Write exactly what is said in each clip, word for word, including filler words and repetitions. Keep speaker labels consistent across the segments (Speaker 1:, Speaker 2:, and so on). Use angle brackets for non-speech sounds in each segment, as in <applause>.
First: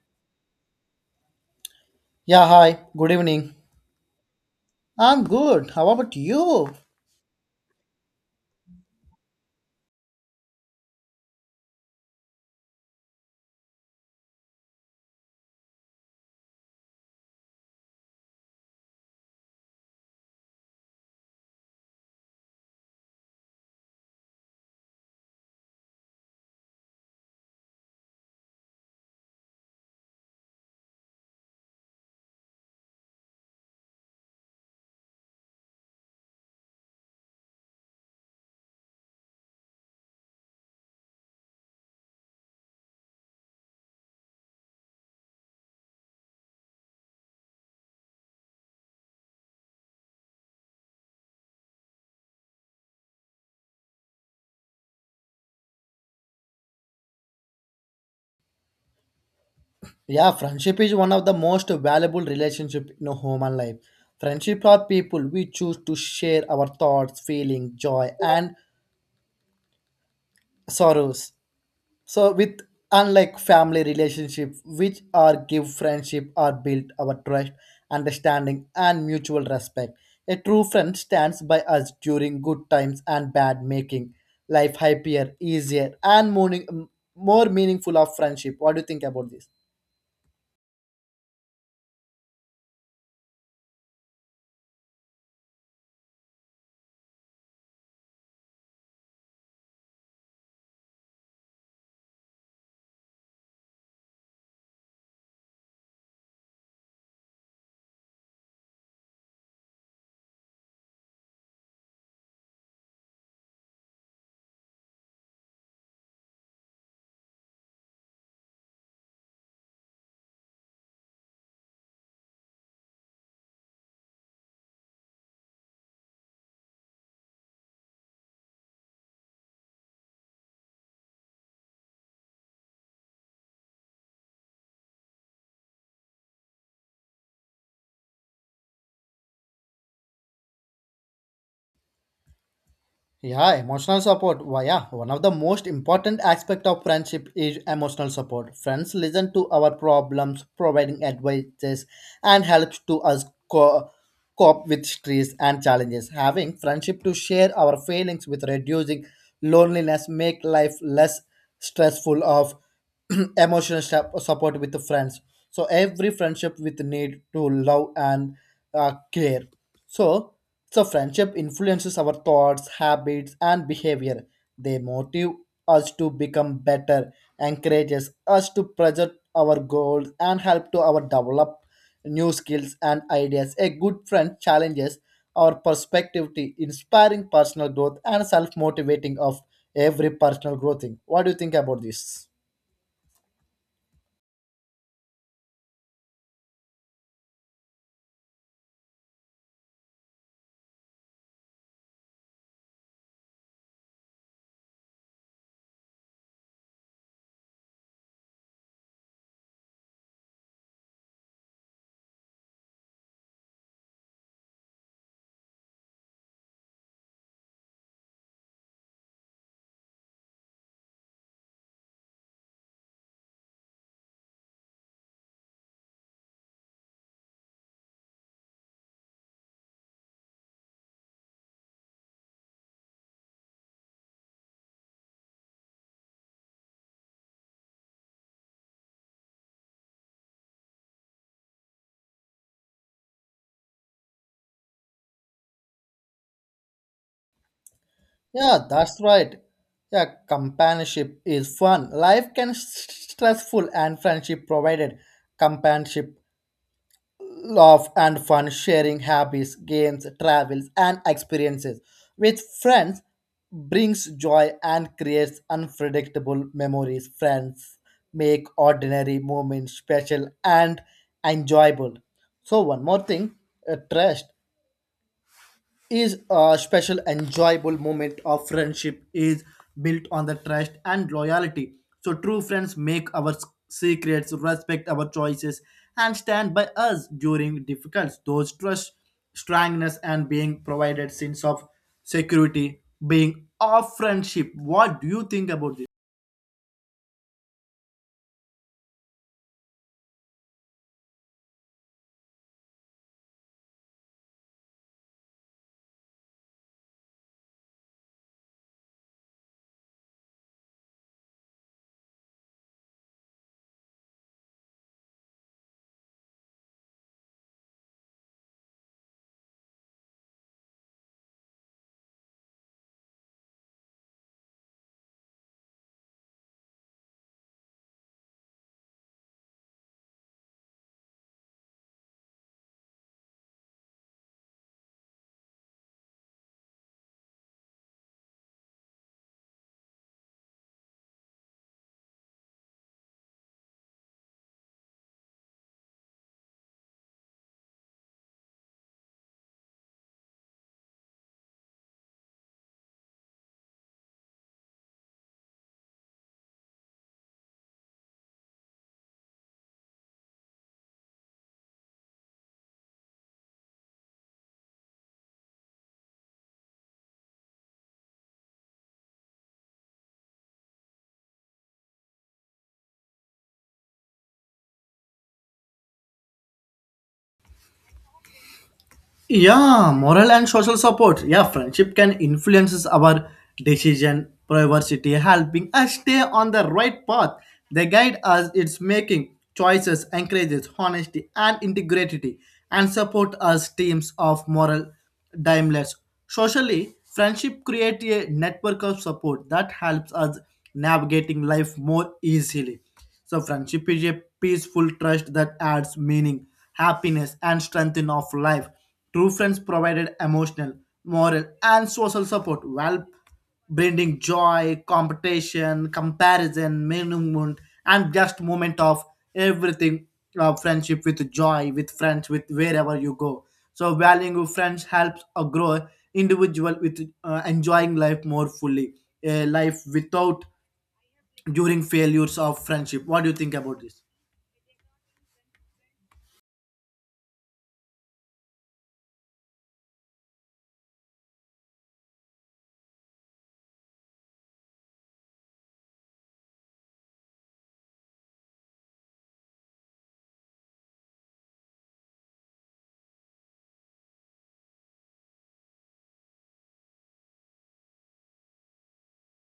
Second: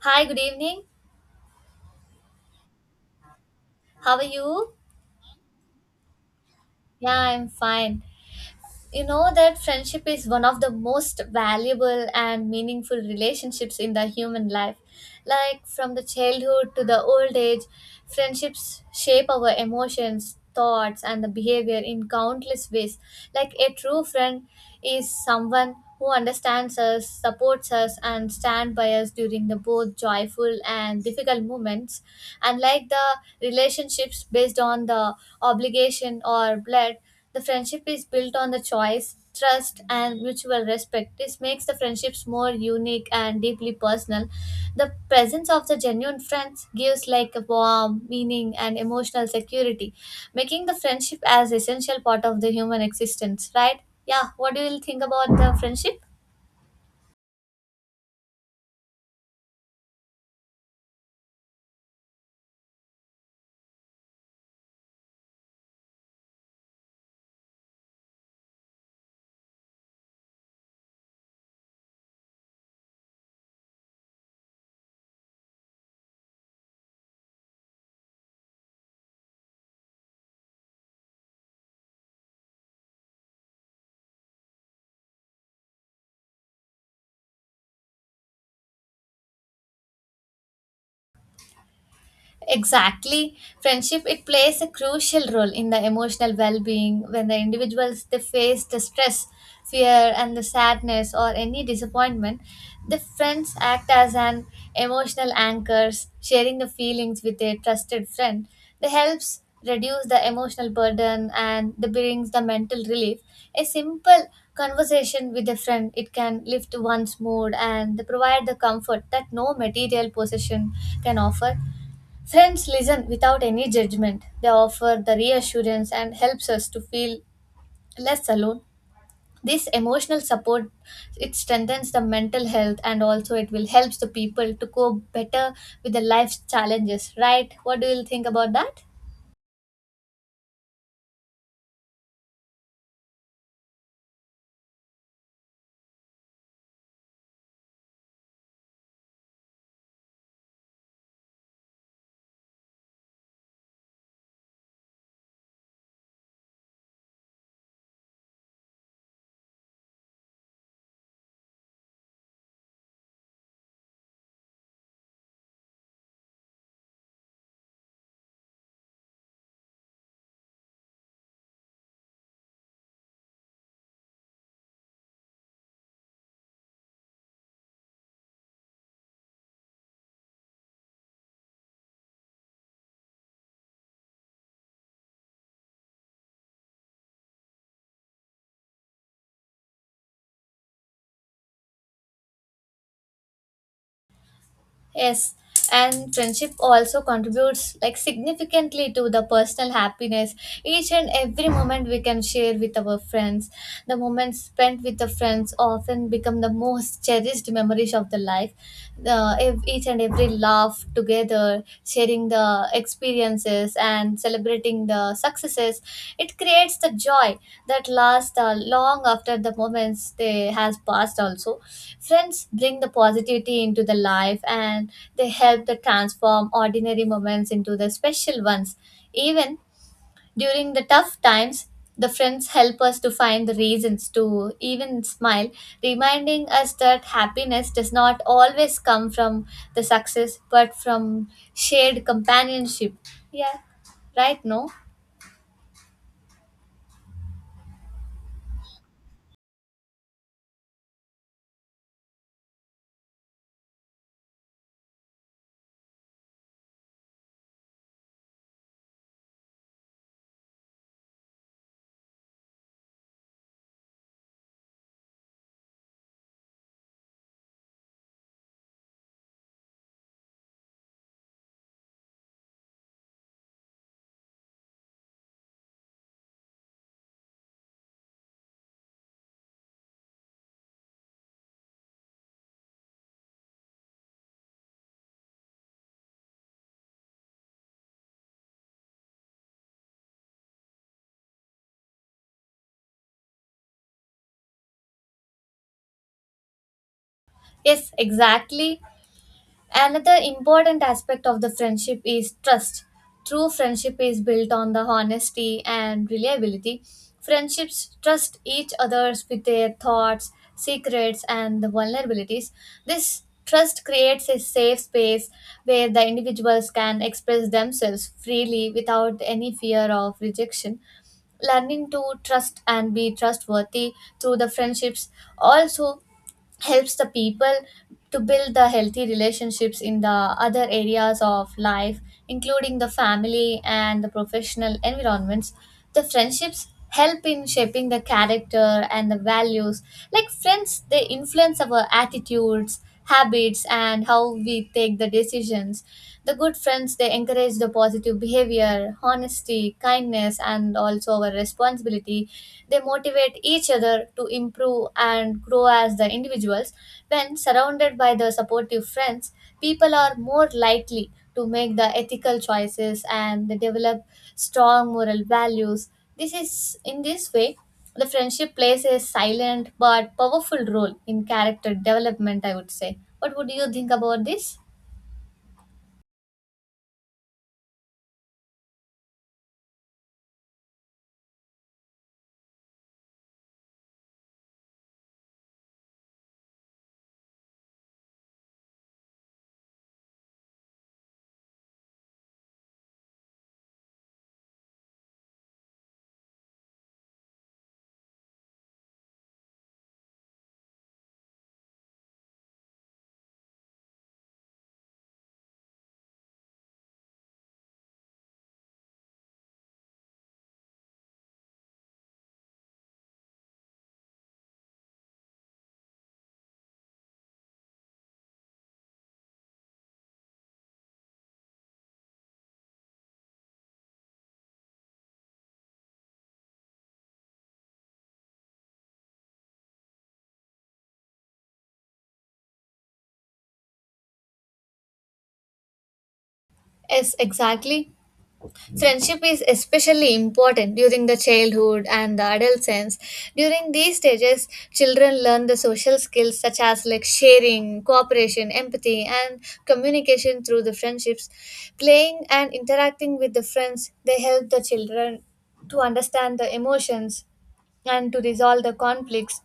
Speaker 1: Hi, good evening.
Speaker 2: Yeah, hi. Good evening.
Speaker 1: How are you?
Speaker 2: I'm good. How about you?
Speaker 1: Yeah, I'm fine. You know that friendship is one of the most valuable and meaningful relationships in the human life. Like from the childhood to the old age, friendships shape our emotions, thoughts, and the behavior in countless ways. Like a true friend is someone who understands us, supports us, and stand by us during the both joyful and difficult moments. Unlike the relationships based on the obligation or blood, the friendship is built on the choice, trust, and mutual respect. This makes the friendships more unique and deeply personal. The presence of the genuine friends gives like a warm meaning and emotional security, making the friendship as essential part of the human existence, right? Yeah, what do you think about the friendship?
Speaker 2: Yeah, friendship is one of the most valuable relationship in a human life. Friendship are people we choose to share our thoughts, feelings, joy, and sorrows. So with Unlike family relationship which are give, friendship are built our trust, understanding, and mutual respect. A true friend stands by us during good times and bad, making life happier, easier, and more, more meaningful of friendship. What do you think about this?
Speaker 1: Exactly. Friendship it plays a crucial role in the emotional well-being. When the individuals they face the stress, fear and the sadness or any disappointment, the friends act as an emotional anchors, sharing the feelings with a trusted friend. They helps reduce the emotional burden and they brings the mental relief. A simple conversation with a friend it can lift one's mood and they provide the comfort that no material possession can offer. Friends listen without any judgment. They offer the reassurance and helps us to feel less alone. This emotional support it strengthens the mental health and also it will helps the people to cope better with the life's challenges, right? What do you think about that?
Speaker 2: Yeah, emotional support. Why, yeah, one of the most important aspect of friendship is emotional support. Friends listen to our problems, providing advices and helps to us co- cope with stress and challenges. Having friendship to share our feelings with reducing loneliness make life less stressful. Of <clears throat> emotional step support with the friends, so every friendship with need to love and uh, care. So so friendship influences our thoughts, habits, and behavior. They motive us to become better, encourages us to project our goals and help to our develop new skills and ideas. A good friend challenges our perspective to inspiring personal growth and self-motivating of every personal growth thing. What do you think about this?
Speaker 1: Yes, and friendship also contributes like significantly to the personal happiness. Each and every moment we can share with our friends, the moments spent with the friends often become the most cherished memories of the life. The ev- each and every laugh together, sharing celebrating the experiences and celebrating the successes, it creates the joy that lasts uh, long after the moments they has passed. Also, friends bring the positivity into the life and they help to transform ordinary moments into the special ones. Even during the tough times, the friends help us to find the reasons to even smile, reminding us that happiness does not always come from the success but from shared companionship. Yeah, right, no?
Speaker 2: Yeah, that's right. Yeah, companionship is fun. Life can s- stressful and friendship provided companionship, love, and fun. Sharing hobbies, games, travels, and experiences with friends brings joy and creates unpredictable memories. Friends make ordinary moments special and enjoyable. So one more thing, uh, trust is a special enjoyable moment of friendship, is built on the trust and loyalty. So true friends make our s- secrets, respect our choices, and stand by us during difficult those trust, strangeness, and being provided sense of security being of friendship. What do you think about this?
Speaker 1: Yes, exactly. Another important aspect of the friendship is trust. True friendship is built on the honesty and reliability. Friendships trust each others with their thoughts, secrets, and the vulnerabilities. This trust creates a safe space where the individuals can express themselves freely without any fear of rejection. Learning to trust and be trustworthy through the friendships also helps the people to build the healthy relationships in the other areas of life, including the family and the professional environments. The friendships help in shaping the character and the values. Like, friends they influence our attitudes, habits, and how we take the decisions. The good friends they encourage the positive behavior, honesty, kindness, and also our responsibility. They motivate each other to improve and grow as the individuals. When surrounded by the supportive friends, people are more likely to make the ethical choices and they develop strong moral values. This is in this way the friendship plays a silent but powerful role in character development, I would say. What would you think about this?
Speaker 2: Yeah, moral and social support. Yeah, friendship can influences our decision, privacy, helping us stay on the right path. They guide us, it's making choices, encourages honesty and integrity, and support us teams of moral dimeless. Socially, friendship create a network of support that helps us navigating life more easily. So friendship is a peaceful trust that adds meaning, happiness, and strength in of life. True friends provided emotional, moral, and social support while bringing joy, competition, comparison, measurement, and just moment of everything. Uh, friendship with joy, with friends, with wherever you go. So valuing friends helps a grow individual with uh, enjoying life more fully. A life without during failures of friendship. What do you think about this?
Speaker 1: Yes, exactly. Friendship is especially important during the childhood and the adolescence. During these stages, children learn the social skills such as like sharing, cooperation, empathy, and communication through the friendships. Playing and interacting with the friends, they help the children to understand the emotions and to resolve the conflicts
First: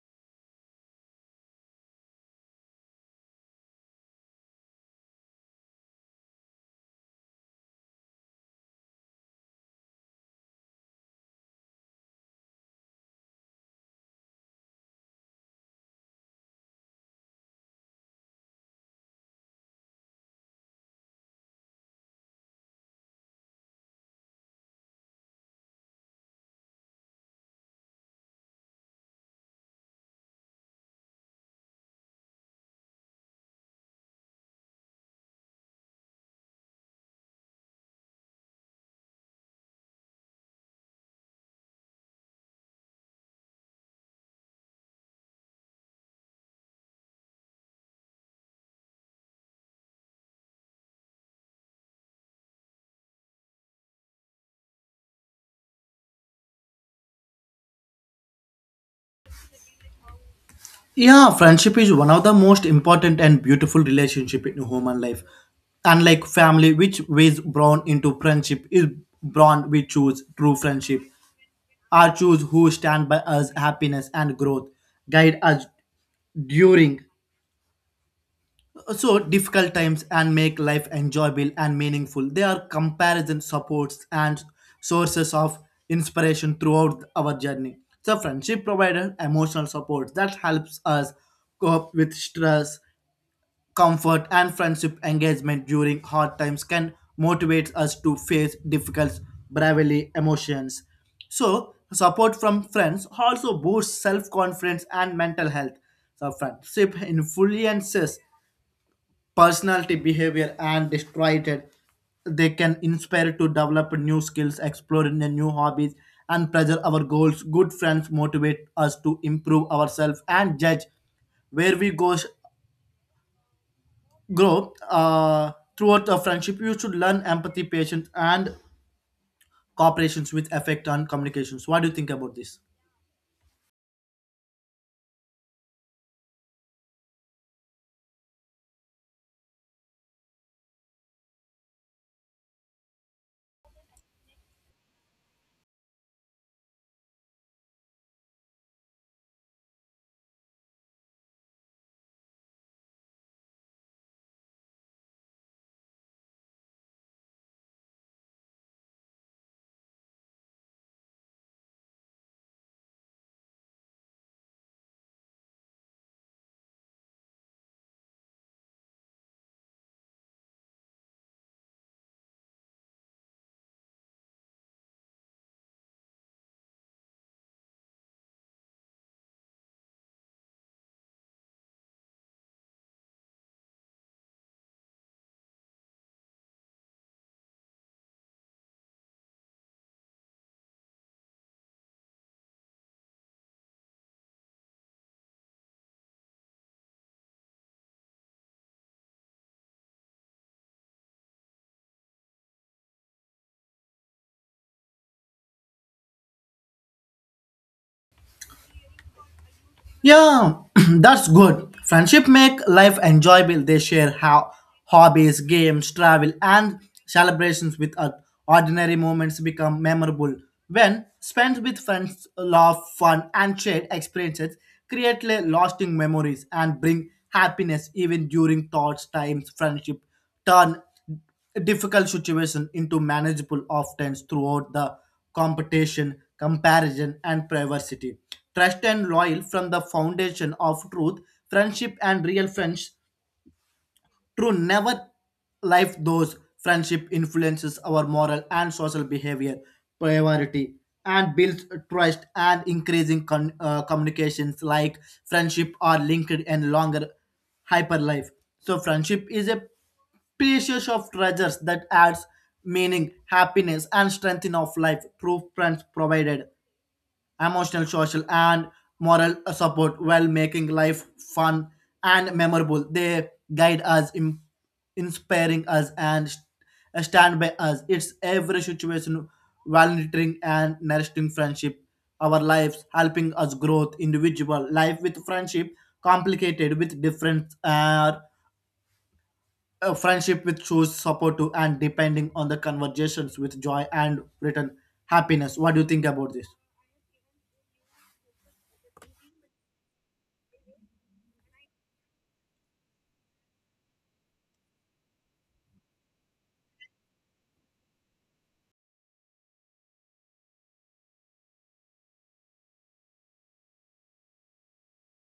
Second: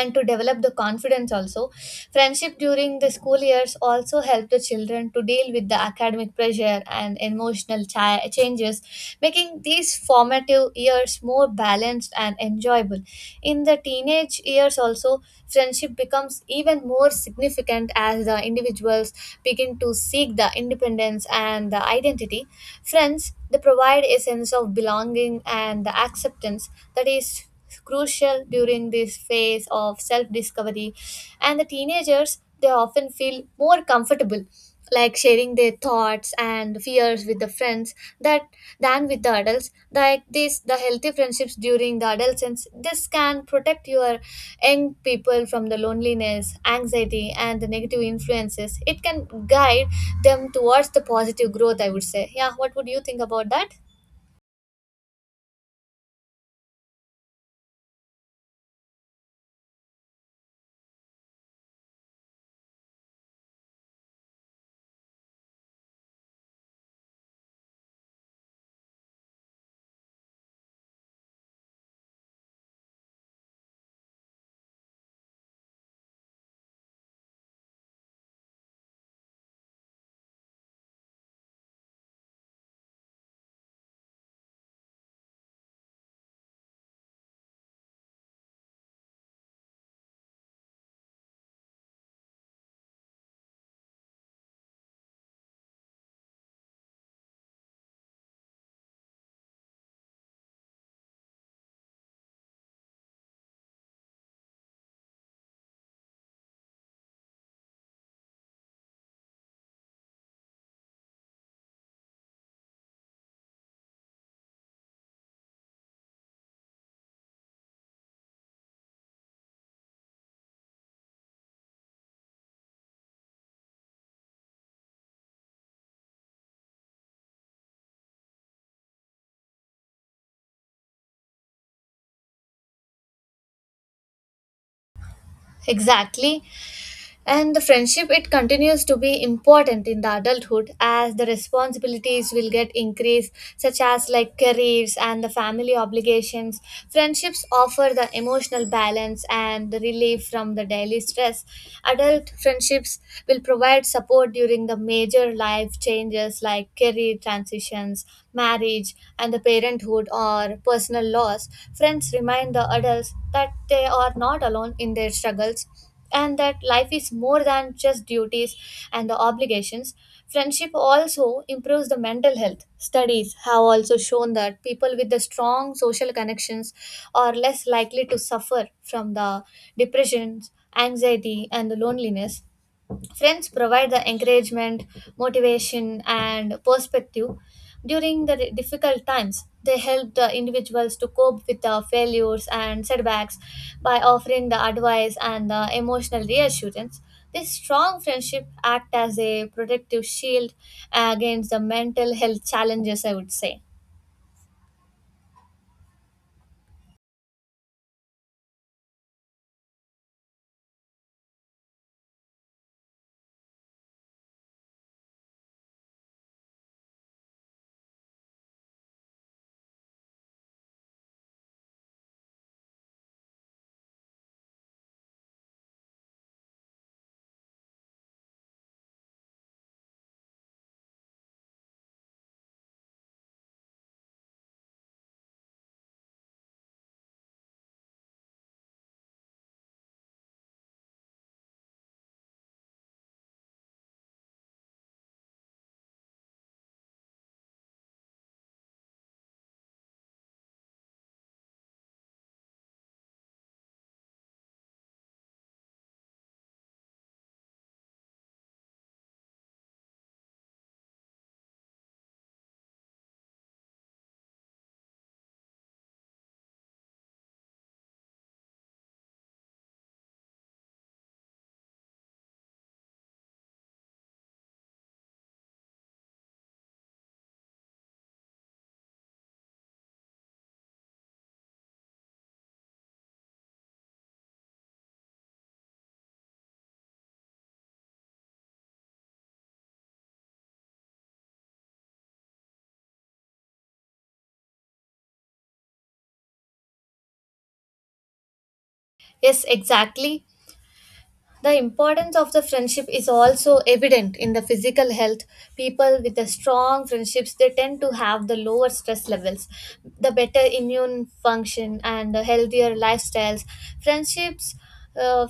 Speaker 1: and to develop the confidence. Also, friendship during the school years also help the children to deal with the academic pressure and emotional chi- changes, making these formative years more balanced and enjoyable. In the teenage years also, friendship becomes even more significant as the individuals begin to seek the independence and the identity. Friends they provide a sense of belonging and the acceptance that is crucial during this phase of self discovery. And the teenagers, they often feel more comfortable like sharing their thoughts and fears with the friends that than with the adults. Like this, the healthy friendships during the adolescence, this can protect your young people from the loneliness, anxiety, and the negative influences. It can guide them towards the positive growth, I would say. Yeah, what would you think about that?
Speaker 2: Yeah, friendship is one of the most important and beautiful relationship in human life. Unlike family, which is born into friendship, is born we choose true friendship. Are choose who stand by us happiness and growth, guide us during so difficult times and make life enjoyable and meaningful. They are comparison supports and sources of inspiration throughout our journey. So friendship provided emotional support that helps us cope with stress, comfort, and friendship engagement during hard times can motivate us to face difficult bravely emotions. So support from friends also boosts self-confidence and mental health. So friendship influences personality, behavior, and destroyed it. They can inspire to develop new skills, explore in the new hobbies, and pressure our goals. Good friends motivate us to improve ourselves and judge where we go, grow uh, throughout. A friendship you should learn empathy, patience, and cooperations with affect and communications. What do you think about this?
Speaker 1: Exactly. And the friendship, it continues to be important in the adulthood as the responsibilities will get increased, such as like careers and the family obligations. Friendships offer the emotional balance and the relief from the daily stress. Adult friendships will provide support during the major life changes like career transitions, marriage, and the parenthood or personal loss. Friends remind the adults that they are not alone in their struggles and that life is more than just duties and the obligations. Friendship also improves the mental health. Studies have also shown that people with the strong social connections are less likely to suffer from the depressions, anxiety, and the loneliness. Friends provide the encouragement, motivation, and perspective during the di- difficult times. They help the individuals to cope with the failures and setbacks by offering the advice and the emotional reassurance. This strong friendship act as a protective shield against the mental health challenges, I would say.
Speaker 2: Yeah, <clears throat> that's good. Friendship make life enjoyable. They share how hobbies, games, travel, and celebrations with us. Ordinary moments become memorable when spent with friends. Love, fun, and shared experiences create la- lasting memories and bring happiness even during thoughts times. Friendship turn difficult situation into manageable oftens throughout the competition, comparison, and privacy. Trust and loyal from the foundation of truth, friendship, and real friends true, never life those friendship influences our moral and social behavior, priority, and builds trust and increasing con- uh, communications like friendship are linked and longer hyper life. So friendship is a precious of treasures that adds meaning, happiness, and strength in of life. Proof friends provided emotional, social, and moral support while making life fun and memorable. They guide us, im- inspiring us, and st- uh, stand by us. It's every situation, volunteering and nourishing friendship, our lives, helping us growth, individual life with friendship, complicated with difference, uh, a friendship with choose support to and depending on the conversations with joy and return happiness. What do you think about this?
Speaker 1: Yes, exactly. The importance of the friendship is also evident in the physical health. People with the strong friendships they tend to have the lower stress levels, the better immune function and the healthier lifestyles. Friendships uh,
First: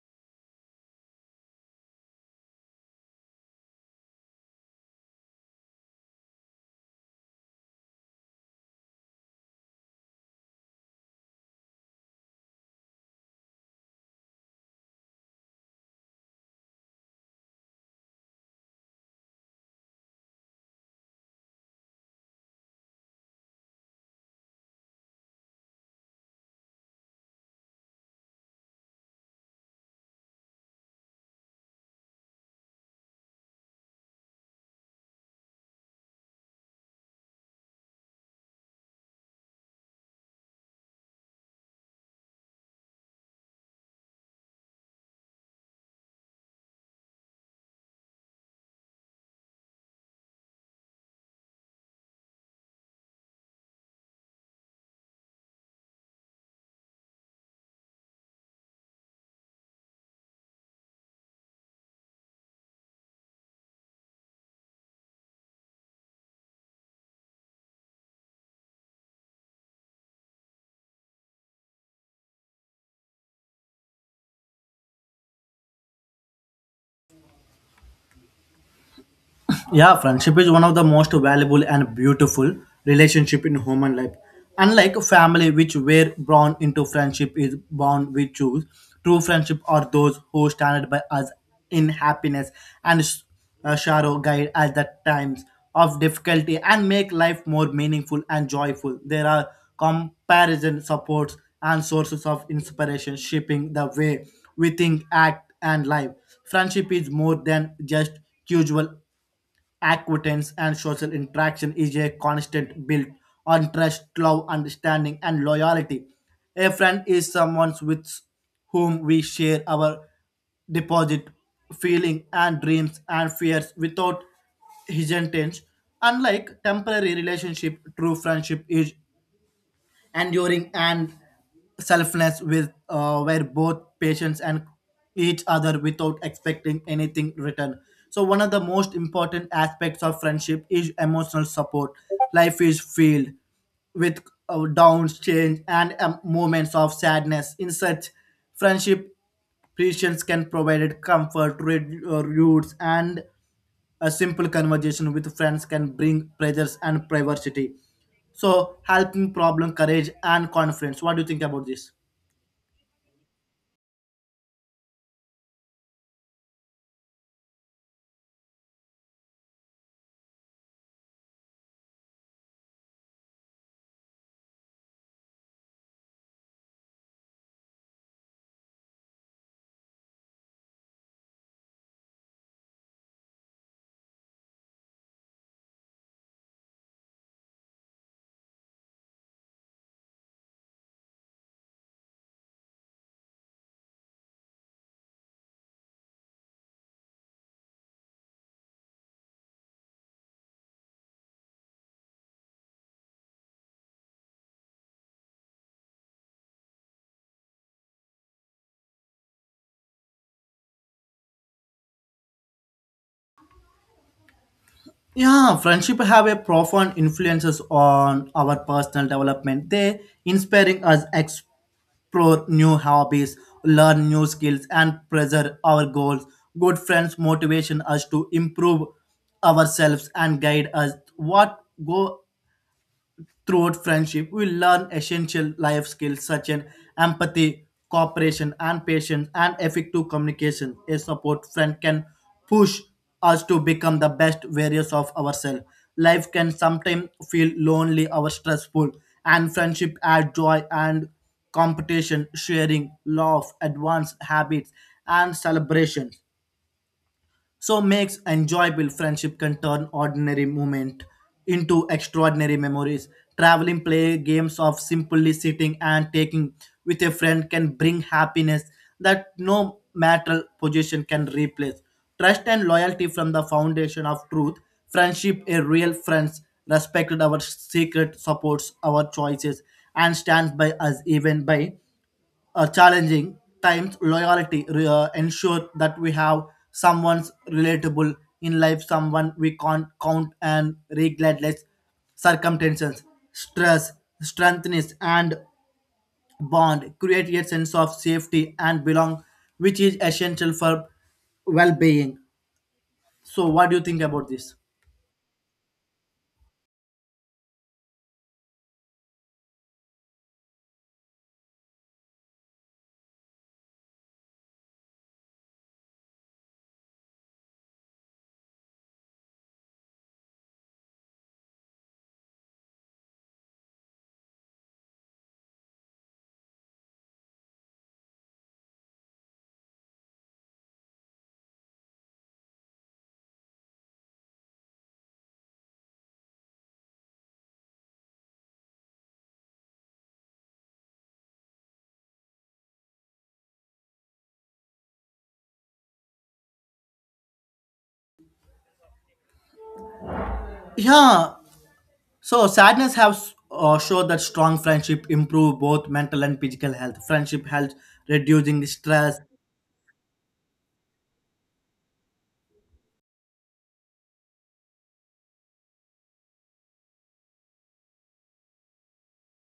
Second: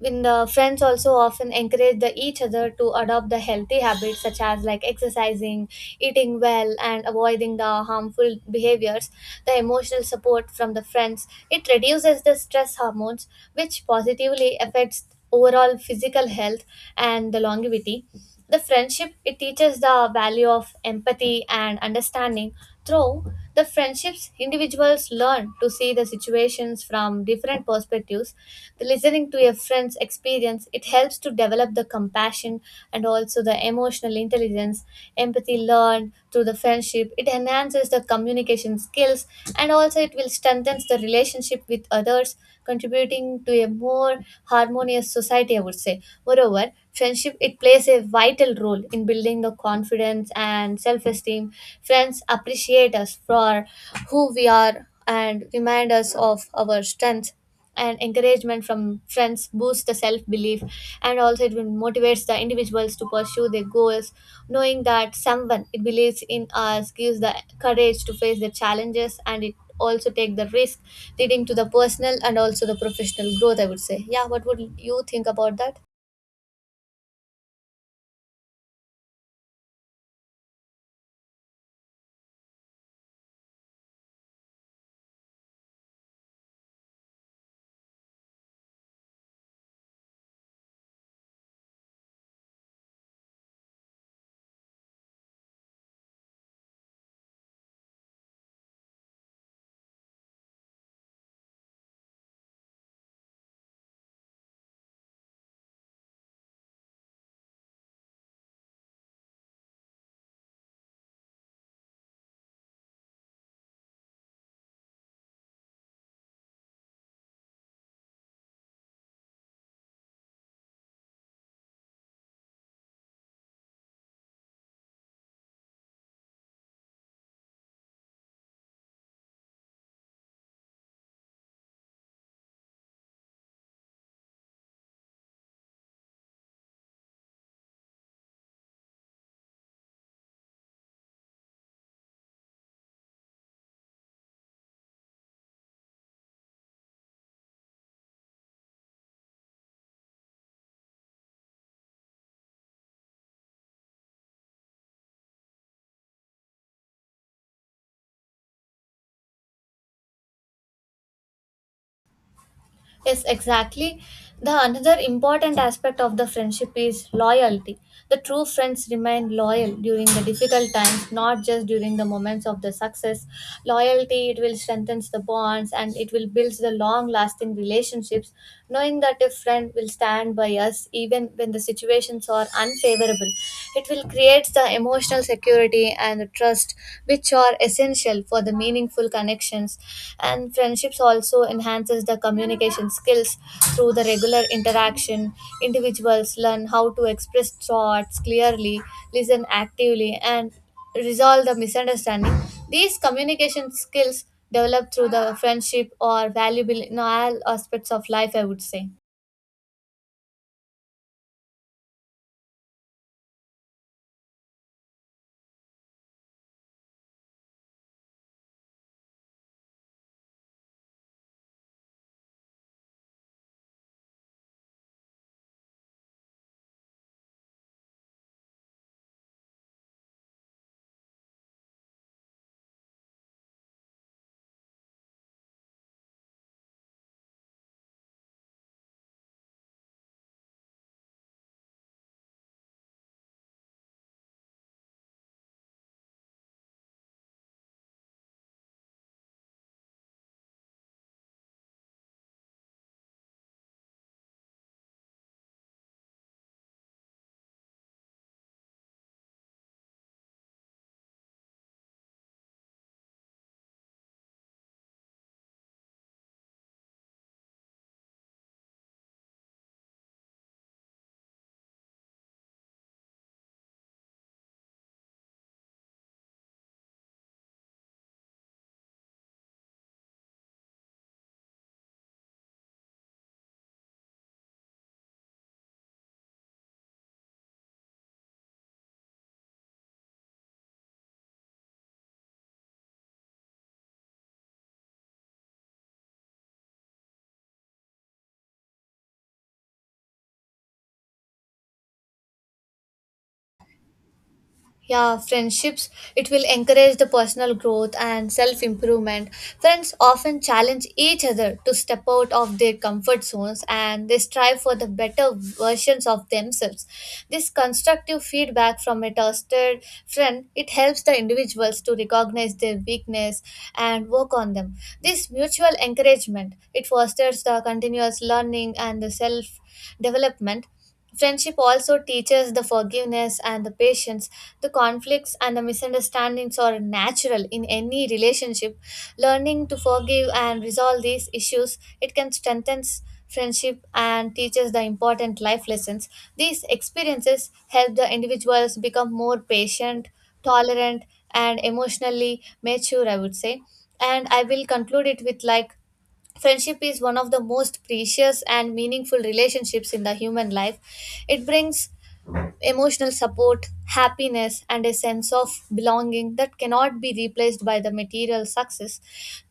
Speaker 1: in the friends also often encourage the each other to adopt the healthy habits such as like exercising, eating well and avoiding the harmful behaviors. The emotional support from the friends it reduces the stress hormones which positively affects overall physical health and the longevity. The friendship it teaches the value of empathy and understanding. Through the friendships, individuals learn to see the situations from different perspectives. The listening to a friend's experience it helps to develop the compassion and also the emotional intelligence. Empathy empathy learned through the friendship, it enhances the communication skills and also it will strengthen the relationship with others, contributing to a more harmonious society, I would say. Moreover, friendship it plays a vital role in building the confidence and self-esteem. Friends appreciate us for who we are and remind us of our strengths, and encouragement from friends boosts the self belief and also it will motivates the individuals to pursue their goals. Knowing that someone it believes in us gives the courage to face the challenges and it also take the risk, leading to the personal and also the professional growth, I would say. Yeah, what would you think about that?
Speaker 2: Yeah, friendship is one of the most valuable and beautiful relationship in human life. Unlike family, which were born into friendship is born we choose. True friendship are those who stand by us in happiness and s- uh, sorrow, guide at the times of difficulty and make life more meaningful and joyful. There are comparison supports and sources of inspiration shaping the way we think, act, and life. Friendship is more than just usual acquaintance and social interaction, is a constant built on trust, love, understanding, and loyalty. A friend is someone with whom we share our deposit, feeling, and dreams and fears without hesitation. Unlike temporary relationship, true friendship is enduring and selfless with uh, where both patients and each other without expecting anything return. So one of the most important aspects of friendship is emotional support. Life is filled with uh, downs, change, and um, moments of sadness. In such friendship, patients can provide comfort, re- uh, roots, and a simple conversation with friends can bring pleasures and privacy. So helping problem, courage, and confidence. What do you think about this?
Speaker 1: Yes, exactly. The another important aspect of the friendship is loyalty. The true friends remain loyal during the difficult times, not just during the moments of the success. Loyalty it will strengthen the bonds and it will build the long lasting relationships. Knowing that a friend will stand by us even when the situations are unfavorable, it will create the emotional security and the trust which are essential for the meaningful connections. And friendships also enhances the communication skills. Through the regular interaction, individuals learn how to express thoughts clearly, listen actively, and resolve the misunderstanding. These communication skills developed through the friendship are valuable in all aspects of life, I would say.
Speaker 2: Yeah, friendship have a profound influences on our personal development. They inspiring us explore new hobbies, learn new skills, and preserve our goals. Good friends motivation us to improve ourselves and guide us what go. Throughout friendship, we learn essential life skills such as empathy, cooperation, and patience, and effective communication. A support friend can push us to become the best various of ourselves. Life can sometimes feel lonely or stressful, and friendship adds joy and competition, sharing, love, advance habits, and celebrations, so makes enjoyable. Friendship can turn ordinary moment into extraordinary memories. Traveling, play games, of simply sitting and taking with a friend can bring happiness that no material possession can replace. Trust and loyalty from the foundation of truth friendship, a real friends respected our secret, supports our choices, and stands by us even by uh, challenging times. Loyalty re- uh, ensure that we have someone's relatable in life, someone we can't count, and regardless circumstances, stress, strengthens and bond create a sense of safety and belong, which is essential for well-being. So, what do you think about this?
Speaker 1: Yeah, friendships, it will encourage the personal growth and self improvement. Friends often challenge each other to step out of their comfort zones and they strive for the better versions of themselves. This constructive feedback from a trusted friend, it helps the individuals to recognize their weakness and work on them. This mutual encouragement, it fosters the continuous learning and the self development. Friendship also teaches the forgiveness and the patience. The conflicts and the misunderstandings are natural in any relationship. Learning to forgive and resolve these issues, it can strengthen friendship and teaches the important life lessons. These experiences help the individuals become more patient, tolerant,
Speaker 2: Yeah.
Speaker 1: and emotionally
Speaker 2: So sadness
Speaker 1: mature, I
Speaker 2: has
Speaker 1: would say.
Speaker 2: uh, showed that
Speaker 1: And I
Speaker 2: strong
Speaker 1: will conclude
Speaker 2: friendship
Speaker 1: it with
Speaker 2: improve
Speaker 1: like,
Speaker 2: both mental and physical
Speaker 1: friendship
Speaker 2: health.
Speaker 1: is one of the
Speaker 2: Friendship helps
Speaker 1: most precious
Speaker 2: reducing
Speaker 1: and
Speaker 2: stress.
Speaker 1: meaningful relationships in the human life. It brings emotional support, happiness, and a sense of belonging that cannot be replaced by the material success.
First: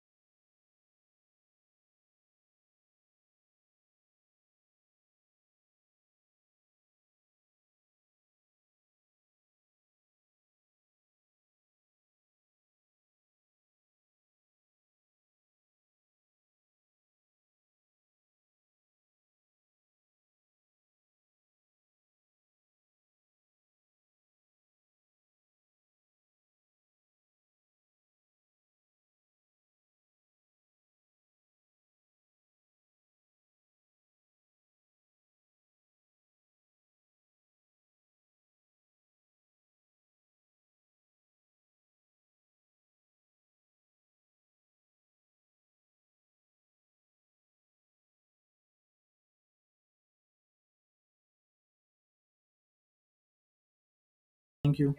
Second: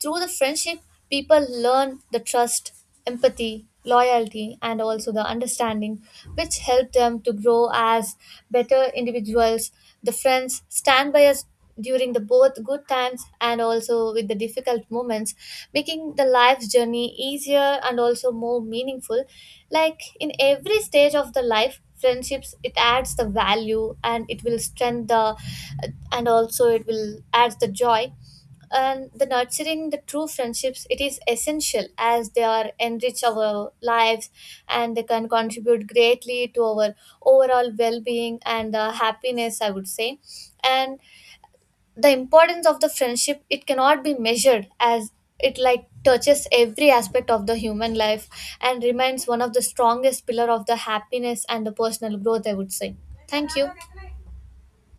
Speaker 1: Through the friendship, people learn the trust, empathy, loyalty, and also the understanding, which help them to grow as better individuals. The friends stand by us during the both good times and also with the difficult moments, making the life's journey easier and also more meaningful. Like, in every stage of the life, friendships it adds the value and it will strengthen the and also it will add the joy. And the nurturing the true friendships it is essential as they are enrich our lives and they can contribute greatly to our overall well-being and uh, happiness, I would say. And the importance of the friendship it cannot be measured as it like touches every aspect of the human life and remains one of the strongest pillar of the happiness and the personal growth, I would say. Thank you.
Speaker 2: Thank you.